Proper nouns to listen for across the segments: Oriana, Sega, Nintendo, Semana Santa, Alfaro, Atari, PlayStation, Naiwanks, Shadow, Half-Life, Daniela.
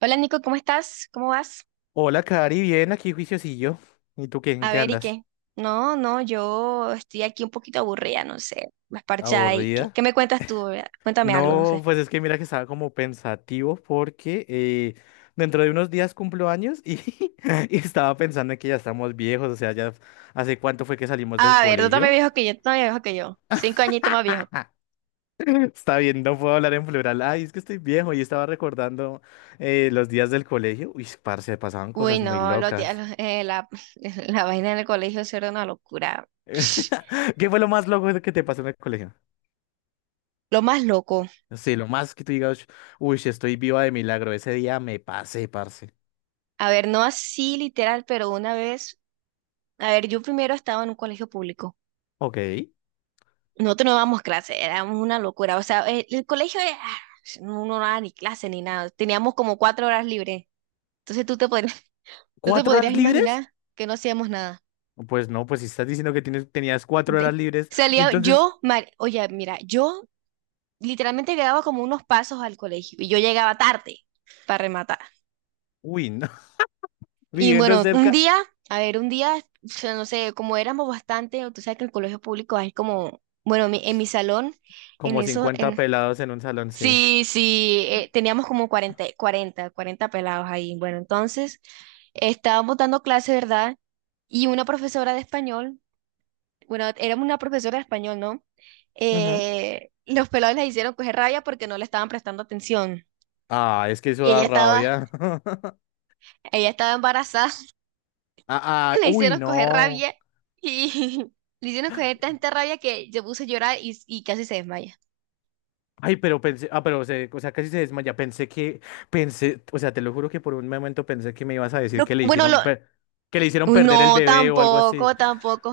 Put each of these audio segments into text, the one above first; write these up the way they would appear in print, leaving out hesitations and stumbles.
Hola, Nico, ¿cómo estás? ¿Cómo vas? Hola, Cari, bien, aquí juiciosillo. ¿Y tú qué, en A qué ver, ¿y andas? qué? No, yo estoy aquí un poquito aburrida, no sé, más parchada. ¿Y qué, ¿Aburrida? qué me cuentas tú? Vea, cuéntame algo, no No, sé. pues es que mira que estaba como pensativo porque dentro de unos días cumplo años y, y estaba pensando en que ya estamos viejos, o sea, ya hace cuánto fue que salimos del A ver, tú también colegio. viejo que yo, tú también viejo que yo. Cinco añitos más viejo. Está bien, no puedo hablar en plural. Ay, es que estoy viejo y estaba recordando los días del colegio. Uy, parce, pasaban Uy, cosas muy no, lo, tía- locas. lo- la, la vaina en el colegio eso era una locura. Psh, ¿Qué fue lo más loco que te pasó en el colegio? lo más loco. Sí, lo más que tú digas, uy, si estoy viva de milagro, ese día me pasé, parce. A ver, no así literal, pero una vez, a ver, yo primero estaba en un colegio público. Ok. Nosotros no dábamos clase, éramos una locura. O sea, el colegio, no, no daba ni clase ni nada. Teníamos como cuatro horas libres. Entonces tú te ¿Cuatro podrías horas libres? imaginar que no hacíamos nada. Pues no, pues si estás diciendo que tenías cuatro De- horas libres y salía entonces, yo, oye, mira, yo literalmente quedaba como unos pasos al colegio y yo llegaba tarde para rematar. uy, no, Y viviendo bueno, un cerca, día, a ver, un día, o sea, no sé, como éramos bastante, tú sabes que el colegio público es como, bueno, en mi salón, en como esos, 50 en pelados en un salón, sí. sí, sí, teníamos como 40 pelados ahí. Bueno, entonces estábamos dando clase, ¿verdad? Y una profesora de español, bueno, éramos una profesora de español, ¿no? Ujú. Los pelados les hicieron coger rabia porque no le estaban prestando atención. Ah, es que eso Y da rabia. ella estaba embarazada, Ah, ah, le uy, hicieron coger no. rabia y le hicieron coger tanta rabia que se puso a llorar y casi se desmaya. Ay, pero pensé, ah, o sea, casi se desmaya. Pensé, o sea, te lo juro que por un momento pensé que me ibas a decir Lo- que le bueno, lo, hicieron, per- que le hicieron Uy, perder el no, bebé o algo así. tampoco, tampoco.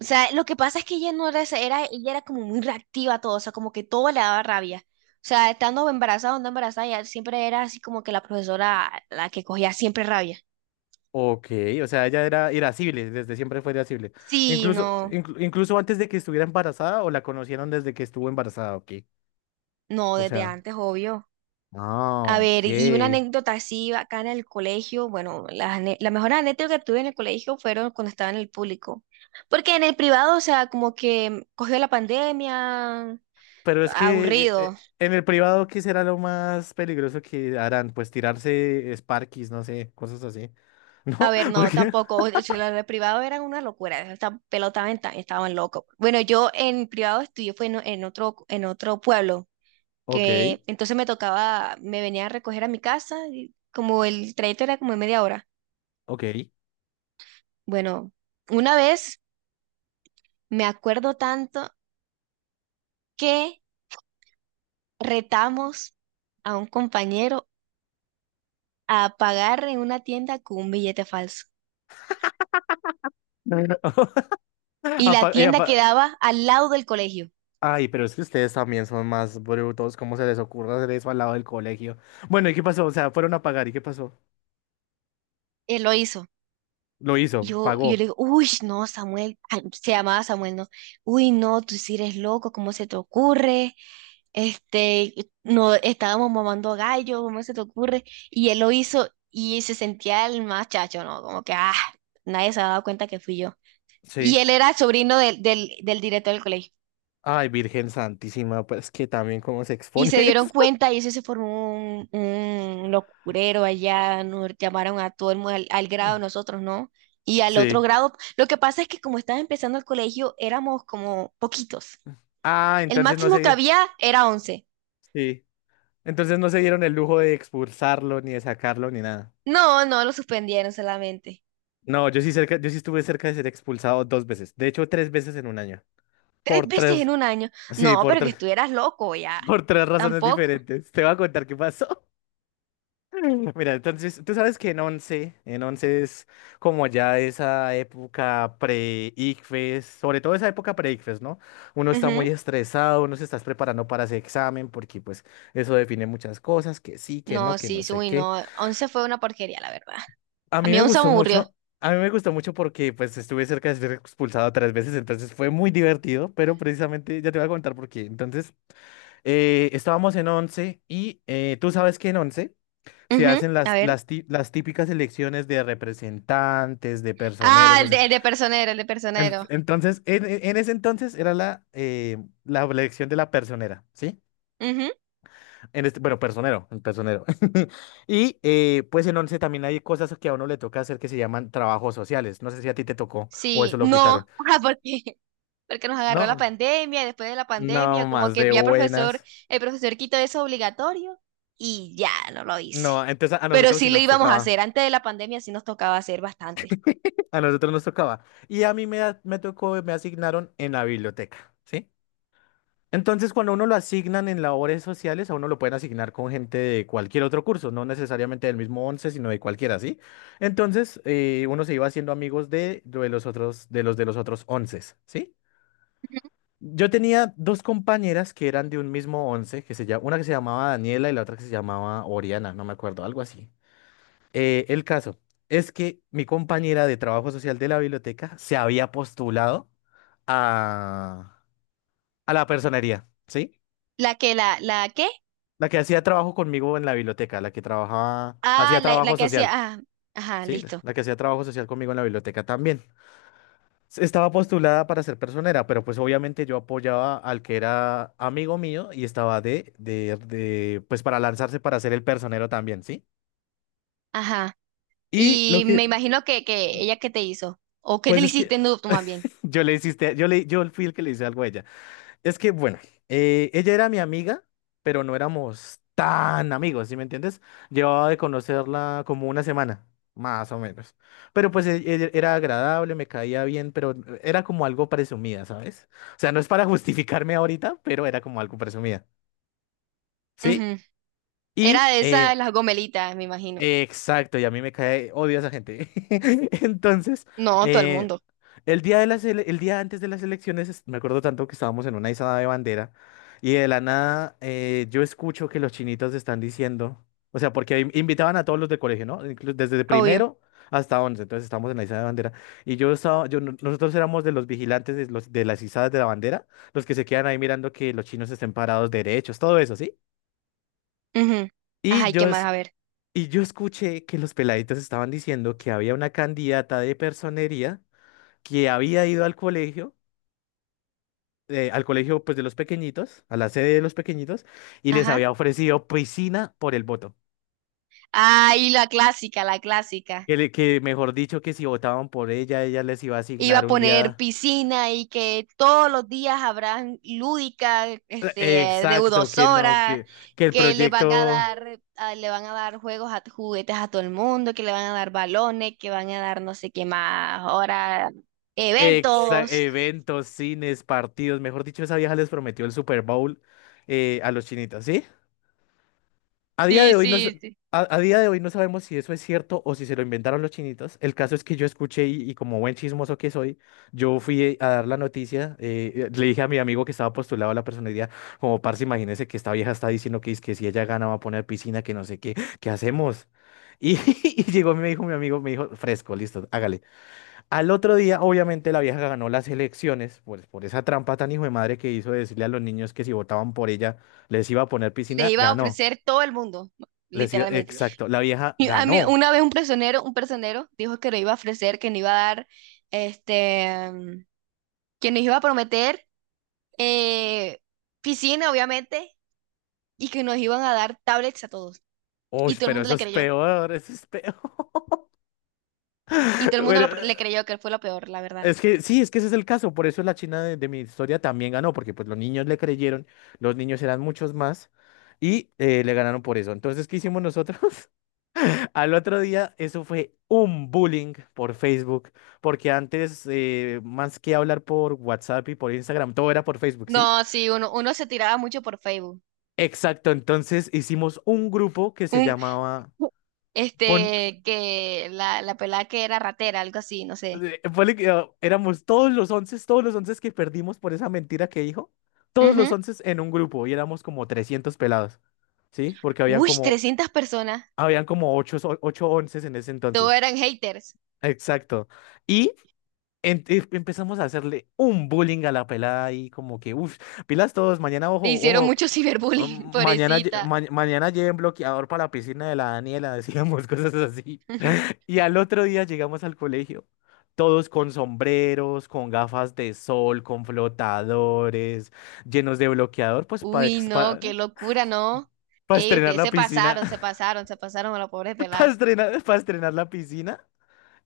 O sea, lo que pasa es que ella no era, esa- era, ella era como muy reactiva a todo, o sea, como que todo le daba rabia. O sea, estando embarazada o no embarazada, ella siempre era así como que la profesora la que cogía siempre rabia. Ok, o sea, ella era irascible, desde siempre fue irascible. Sí, Incluso, no, inclu- incluso antes de que estuviera embarazada o la conocieron desde que estuvo embarazada, ok. no, O desde sea, antes, obvio. A ah, ver, y una ok. anécdota así acá en el colegio, bueno, la mejor anécdota que tuve en el colegio fueron cuando estaba en el público. Porque en el privado, o sea, como que cogió la pandemia, Pero es que aburrido. En el privado, ¿qué será lo más peligroso que harán? Pues tirarse Sparkies, no sé, cosas así. A ¿No? ver, ¿Por no, qué? tampoco. O sea, los de privado eran una locura. Esta pelota estaban locos. Bueno, yo en privado estudié fue en otro pueblo, Ok, que entonces me tocaba, me venía a recoger a mi casa, y como el trayecto era como de media hora. ok. Bueno, una vez me acuerdo tanto que retamos a un compañero a pagar en una tienda con un billete falso. Y la Apa- y tienda apa- eh, quedaba al lado del colegio. Ay, pero es que ustedes también son más brutos. ¿Cómo se les ocurre hacer eso al lado del colegio? Bueno, ¿y qué pasó? O sea, fueron a pagar, ¿y qué pasó? Él lo hizo. Lo hizo, Yo le pagó. digo, uy, no, Samuel, ah, se llamaba Samuel, ¿no? Uy, no, tú sí eres loco, ¿cómo se te ocurre? Este, no, estábamos mamando gallo, ¿cómo se te ocurre? Y él lo hizo y se sentía el más chacho, ¿no? Como que, ah, nadie se había dado cuenta que fui yo. Y Sí. él era el sobrino del director del colegio. Ay, Virgen Santísima, pues que también cómo se Y expone se dieron eso. cuenta y eso se formó un locurero allá, nos llamaron a todo el mundo al, al grado nosotros, ¿no? Y al otro Sí. grado, lo que pasa es que como estaba empezando el colegio, éramos como poquitos. Ah, El entonces no máximo que se. había era once. Sí. Entonces no se dieron el lujo de expulsarlo, ni de sacarlo, ni nada. No, no, lo suspendieron solamente. No, yo sí estuve cerca de ser expulsado dos veces. De hecho, tres veces en un año. Tres Por veces tres. en un año. Sí, No, por pero que tres. estuvieras loco ya. Por tres razones Tampoco. diferentes. Te voy a contar qué pasó. Mira, entonces, tú sabes que en once es como ya esa época pre-ICFES, sobre todo esa época pre-ICFES, ¿no? Uno está muy Ujú. estresado, uno se está preparando para ese examen porque pues eso define muchas cosas, que sí, No, que sí, no sí, sé uy, qué. no. Once fue una porquería, la verdad. A A mí mí me 11 me gustó aburrió. mucho, a mí me gustó mucho porque pues estuve cerca de ser expulsado tres veces, entonces fue muy divertido, pero precisamente ya te voy a contar por qué. Entonces, estábamos en once y tú sabes que en once se Ujú. hacen A ver. Las típicas elecciones de representantes, de Ah, personeros, o sea, el de personero, el de personero. entonces, en ese entonces era la elección de la personera, ¿sí? Ujú. En este, bueno, personero, el personero. Y pues en once también hay cosas que a uno le toca hacer que se llaman trabajos sociales. No sé si a ti te tocó o Sí, eso lo quitaron. no, ajá, porque, porque nos agarró la No, pandemia, y después de la pandemia, no como más que de ya profesor, buenas. el profesor quitó eso obligatorio y ya no lo hice. No, entonces a Pero nosotros sí sí lo nos íbamos a tocaba. hacer, antes de la pandemia sí nos tocaba hacer bastante. A nosotros nos tocaba. Y a mí me tocó, me asignaron en la biblioteca, ¿sí? Entonces, cuando uno lo asignan en labores sociales, a uno lo pueden asignar con gente de cualquier otro curso, no necesariamente del mismo 11, sino de cualquiera, ¿sí? Entonces, uno se iba haciendo amigos de los otros, de los otros 11, ¿sí? Yo tenía dos compañeras que eran de un mismo 11, una que se llamaba Daniela y la otra que se llamaba Oriana, no me acuerdo, algo así. El caso es que mi compañera de trabajo social de la biblioteca se había postulado a, a la personería, ¿sí? La que, la qué La que hacía trabajo conmigo en la biblioteca, la que trabajaba, ah, hacía la trabajo que hacía, social, ah, ajá, sí, la listo, la que hacía trabajo social conmigo en la biblioteca también. Estaba postulada para ser personera, pero pues obviamente yo apoyaba al que era amigo mío y estaba pues para lanzarse para ser el personero también, ¿sí? ajá. Y lo Y me que, imagino que ella que te hizo, o que te pues le es que hiciste en tú más bien. yo le hiciste, yo le, yo fui el que le hice algo a ella. Es que, bueno, ella era mi amiga, pero no éramos tan amigos, ¿sí me entiendes? Llevaba de conocerla como una semana, más o menos. Pero pues era agradable, me caía bien, pero era como algo presumida, ¿sabes? O sea, no es para justificarme ahorita, pero era como algo presumida, ¿sí? Ujú. Era Y, de esas, las gomelitas, me imagino. exacto, y a mí me cae, odio a esa gente. Entonces, No, todo el eh, mundo, el día antes de las elecciones, me acuerdo tanto que estábamos en una izada de bandera y de la nada yo escucho que los chinitos están diciendo, o sea, porque invitaban a todos los de colegio, ¿no? Desde obvio. primero hasta once, entonces estamos en la izada de bandera y yo estaba, yo no- nosotros éramos de los vigilantes de las izadas de la bandera, los que se quedan ahí mirando que los chinos estén parados derechos, todo eso, ¿sí? Ujú. Ajá, Y ¿y qué más? A ver. y yo escuché que los peladitos estaban diciendo que había una candidata de personería que había ido al colegio pues de los pequeñitos, a la sede de los pequeñitos, y les Ajá. había ofrecido piscina por el voto. Ah, y la clásica, la clásica. Que mejor dicho, que si votaban por ella, ella les iba a Iba asignar a un poner día. piscina y que todos los días habrán lúdica, este, Exacto, que no, deudosora, que el que le van a proyecto, dar, le van a dar juegos a juguetes a todo el mundo, que le van a dar balones, que van a dar no sé qué más, ahora eventos. eventos, cines, partidos, mejor dicho, esa vieja les prometió el Super Bowl, a los chinitos, ¿sí? A día Sí, de hoy no, sí, sí. A día de hoy no sabemos si eso es cierto o si se lo inventaron los chinitos. El caso es que yo escuché y como buen chismoso que soy, yo fui a dar la noticia. Le dije a mi amigo que estaba postulado a la personería, como parce, imagínese que esta vieja está diciendo que, es que si ella gana va a poner piscina, que no sé qué, ¿qué hacemos? Y, y llegó y me dijo mi amigo, me dijo, fresco, listo, hágale. Al otro día, obviamente, la vieja ganó las elecciones, pues por esa trampa tan hijo de madre que hizo de decirle a los niños que si votaban por ella les iba a poner Le piscina, iba a ganó. ofrecer todo el mundo, literalmente. Exacto, la vieja Y a mí, ganó. una vez un personero dijo que no iba a ofrecer, que no iba a dar, este, que nos iba a prometer eh, piscina, obviamente, y que nos iban a dar tablets a todos. Uy, Y todo el pero mundo eso le es creyó. peor, eso es peor. Y todo el mundo Bueno, le creyó que fue lo peor, la verdad. es que sí, es que ese es el caso. Por eso la China de mi historia también ganó, porque pues los niños le creyeron, los niños eran muchos más y le ganaron por eso. Entonces, ¿qué hicimos nosotros? Al otro día, eso fue un bullying por Facebook, porque antes, más que hablar por WhatsApp y por Instagram, todo era por Facebook, ¿sí? No, sí, uno se tiraba mucho por Facebook. Exacto, entonces hicimos un grupo que se Un, llamaba. con este, que la pelada que era ratera, algo así, no sé. Eh, ponle que, ah, éramos todos los once que perdimos por esa mentira que dijo, todos los Ujú. once en un grupo y éramos como 300 pelados, ¿sí? Porque Uy, 300 personas. habían como ocho, ocho onces en ese Todos entonces. eran haters. Exacto. Y empezamos a hacerle un bullying a la pelada y como que, uff, pilas todos, mañana, ojo, Le hicieron ojo, mucho ciberbullying, pobrecita. Mañana lleven bloqueador para la piscina de la Daniela, decíamos cosas así. Y al otro día llegamos al colegio, todos con sombreros, con gafas de sol, con flotadores, llenos de bloqueador, pues para Uy, no, qué locura, ¿no? Ey, estrenar ustedes la se piscina, pasaron, se pasaron, se pasaron a la pobre pelada. Para estrenar la piscina.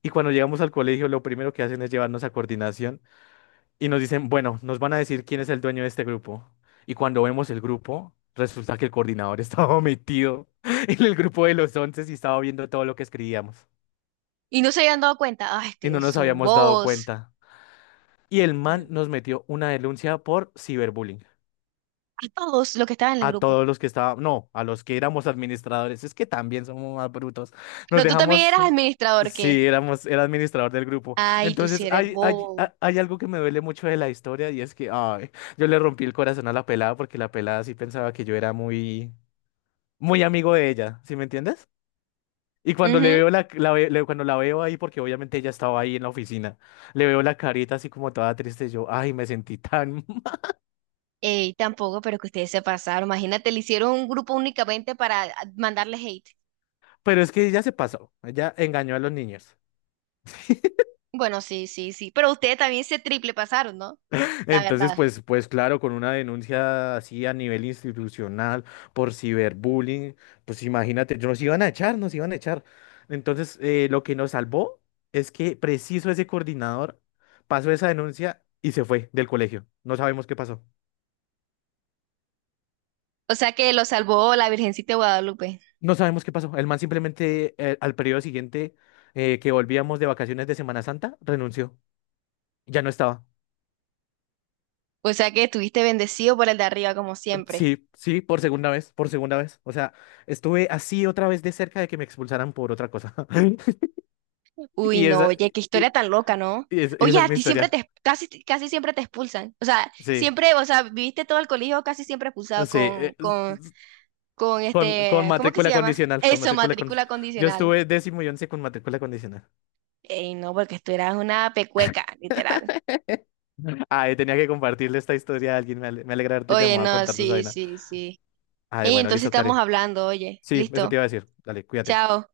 Y cuando llegamos al colegio, lo primero que hacen es llevarnos a coordinación y nos dicen, bueno, nos van a decir quién es el dueño de este grupo. Y cuando vemos el grupo, resulta que el coordinador estaba metido en el grupo de los once y estaba viendo todo lo que escribíamos. Y no se habían dado cuenta. Ay, Y no ustedes nos son habíamos dado bobos. cuenta. Y el man nos metió una denuncia por ciberbullying. A todos los que estaban en el A grupo. todos los que estaban, no, a los que éramos administradores. Es que también somos más brutos. Nos Pero tú también dejamos, eras administrador, ¿qué? sí, éramos, era administrador del grupo. Ay, tú sí Entonces, eres bobo. Hay algo que me duele mucho de la historia y es que, ay, yo le rompí el corazón a la pelada porque la pelada sí pensaba que yo era muy, muy amigo de ella, ¿sí me entiendes? Y cuando le Ujú. veo la, la ve- le- cuando la veo ahí, porque obviamente ella estaba ahí en la oficina, le veo la carita así como toda triste, yo, ay, me sentí tan. Ey, tampoco, pero que ustedes se pasaron. Imagínate, le hicieron un grupo únicamente para ah, mandarle hate. Pero es que ya se pasó, ella engañó a los niños. Bueno, sí, sí, sí. Pero ustedes también se triple pasaron, ¿no? La Entonces, verdad. Pues claro, con una denuncia así a nivel institucional por ciberbullying, pues imagínate, nos iban a echar, nos iban a echar. Entonces, lo que nos salvó es que preciso ese coordinador pasó esa denuncia y se fue del colegio. No sabemos qué pasó. O sea que lo salvó la Virgencita de Guadalupe. No sabemos qué pasó. El man simplemente al periodo siguiente que volvíamos de vacaciones de Semana Santa renunció. Ya no estaba. O sea que estuviste bendecido por el de arriba, como siempre. Sí, sí, por segunda vez, por segunda vez. O sea, estuve así otra vez de cerca de que me expulsaran por otra cosa. Uy, Y no, esa, oye, qué y, historia tan loca, ¿no? Y Oye, esa es a mi ti siempre historia. te, casi, casi siempre te expulsan. O sea, Sí, siempre, o sea, viviste todo el colegio casi siempre expulsado sí. Eh, s- s- con Con, con este, ¿cómo que se matrícula llama? condicional, con Eso, matrícula matrícula condicional. Yo condicional. estuve décimo y once con matrícula condicional. Ey, no, porque tú eras una pecueca, literal. Ay, tenía que compartirle esta historia a alguien. Me alegra haberte Oye, llamado a no, contarte esa sí, vaina. sí, sí. Ay, Ey, bueno, entonces listo, estamos Kare. hablando, oye, Sí, eso listo. te iba a decir. Dale, cuídate. Chao.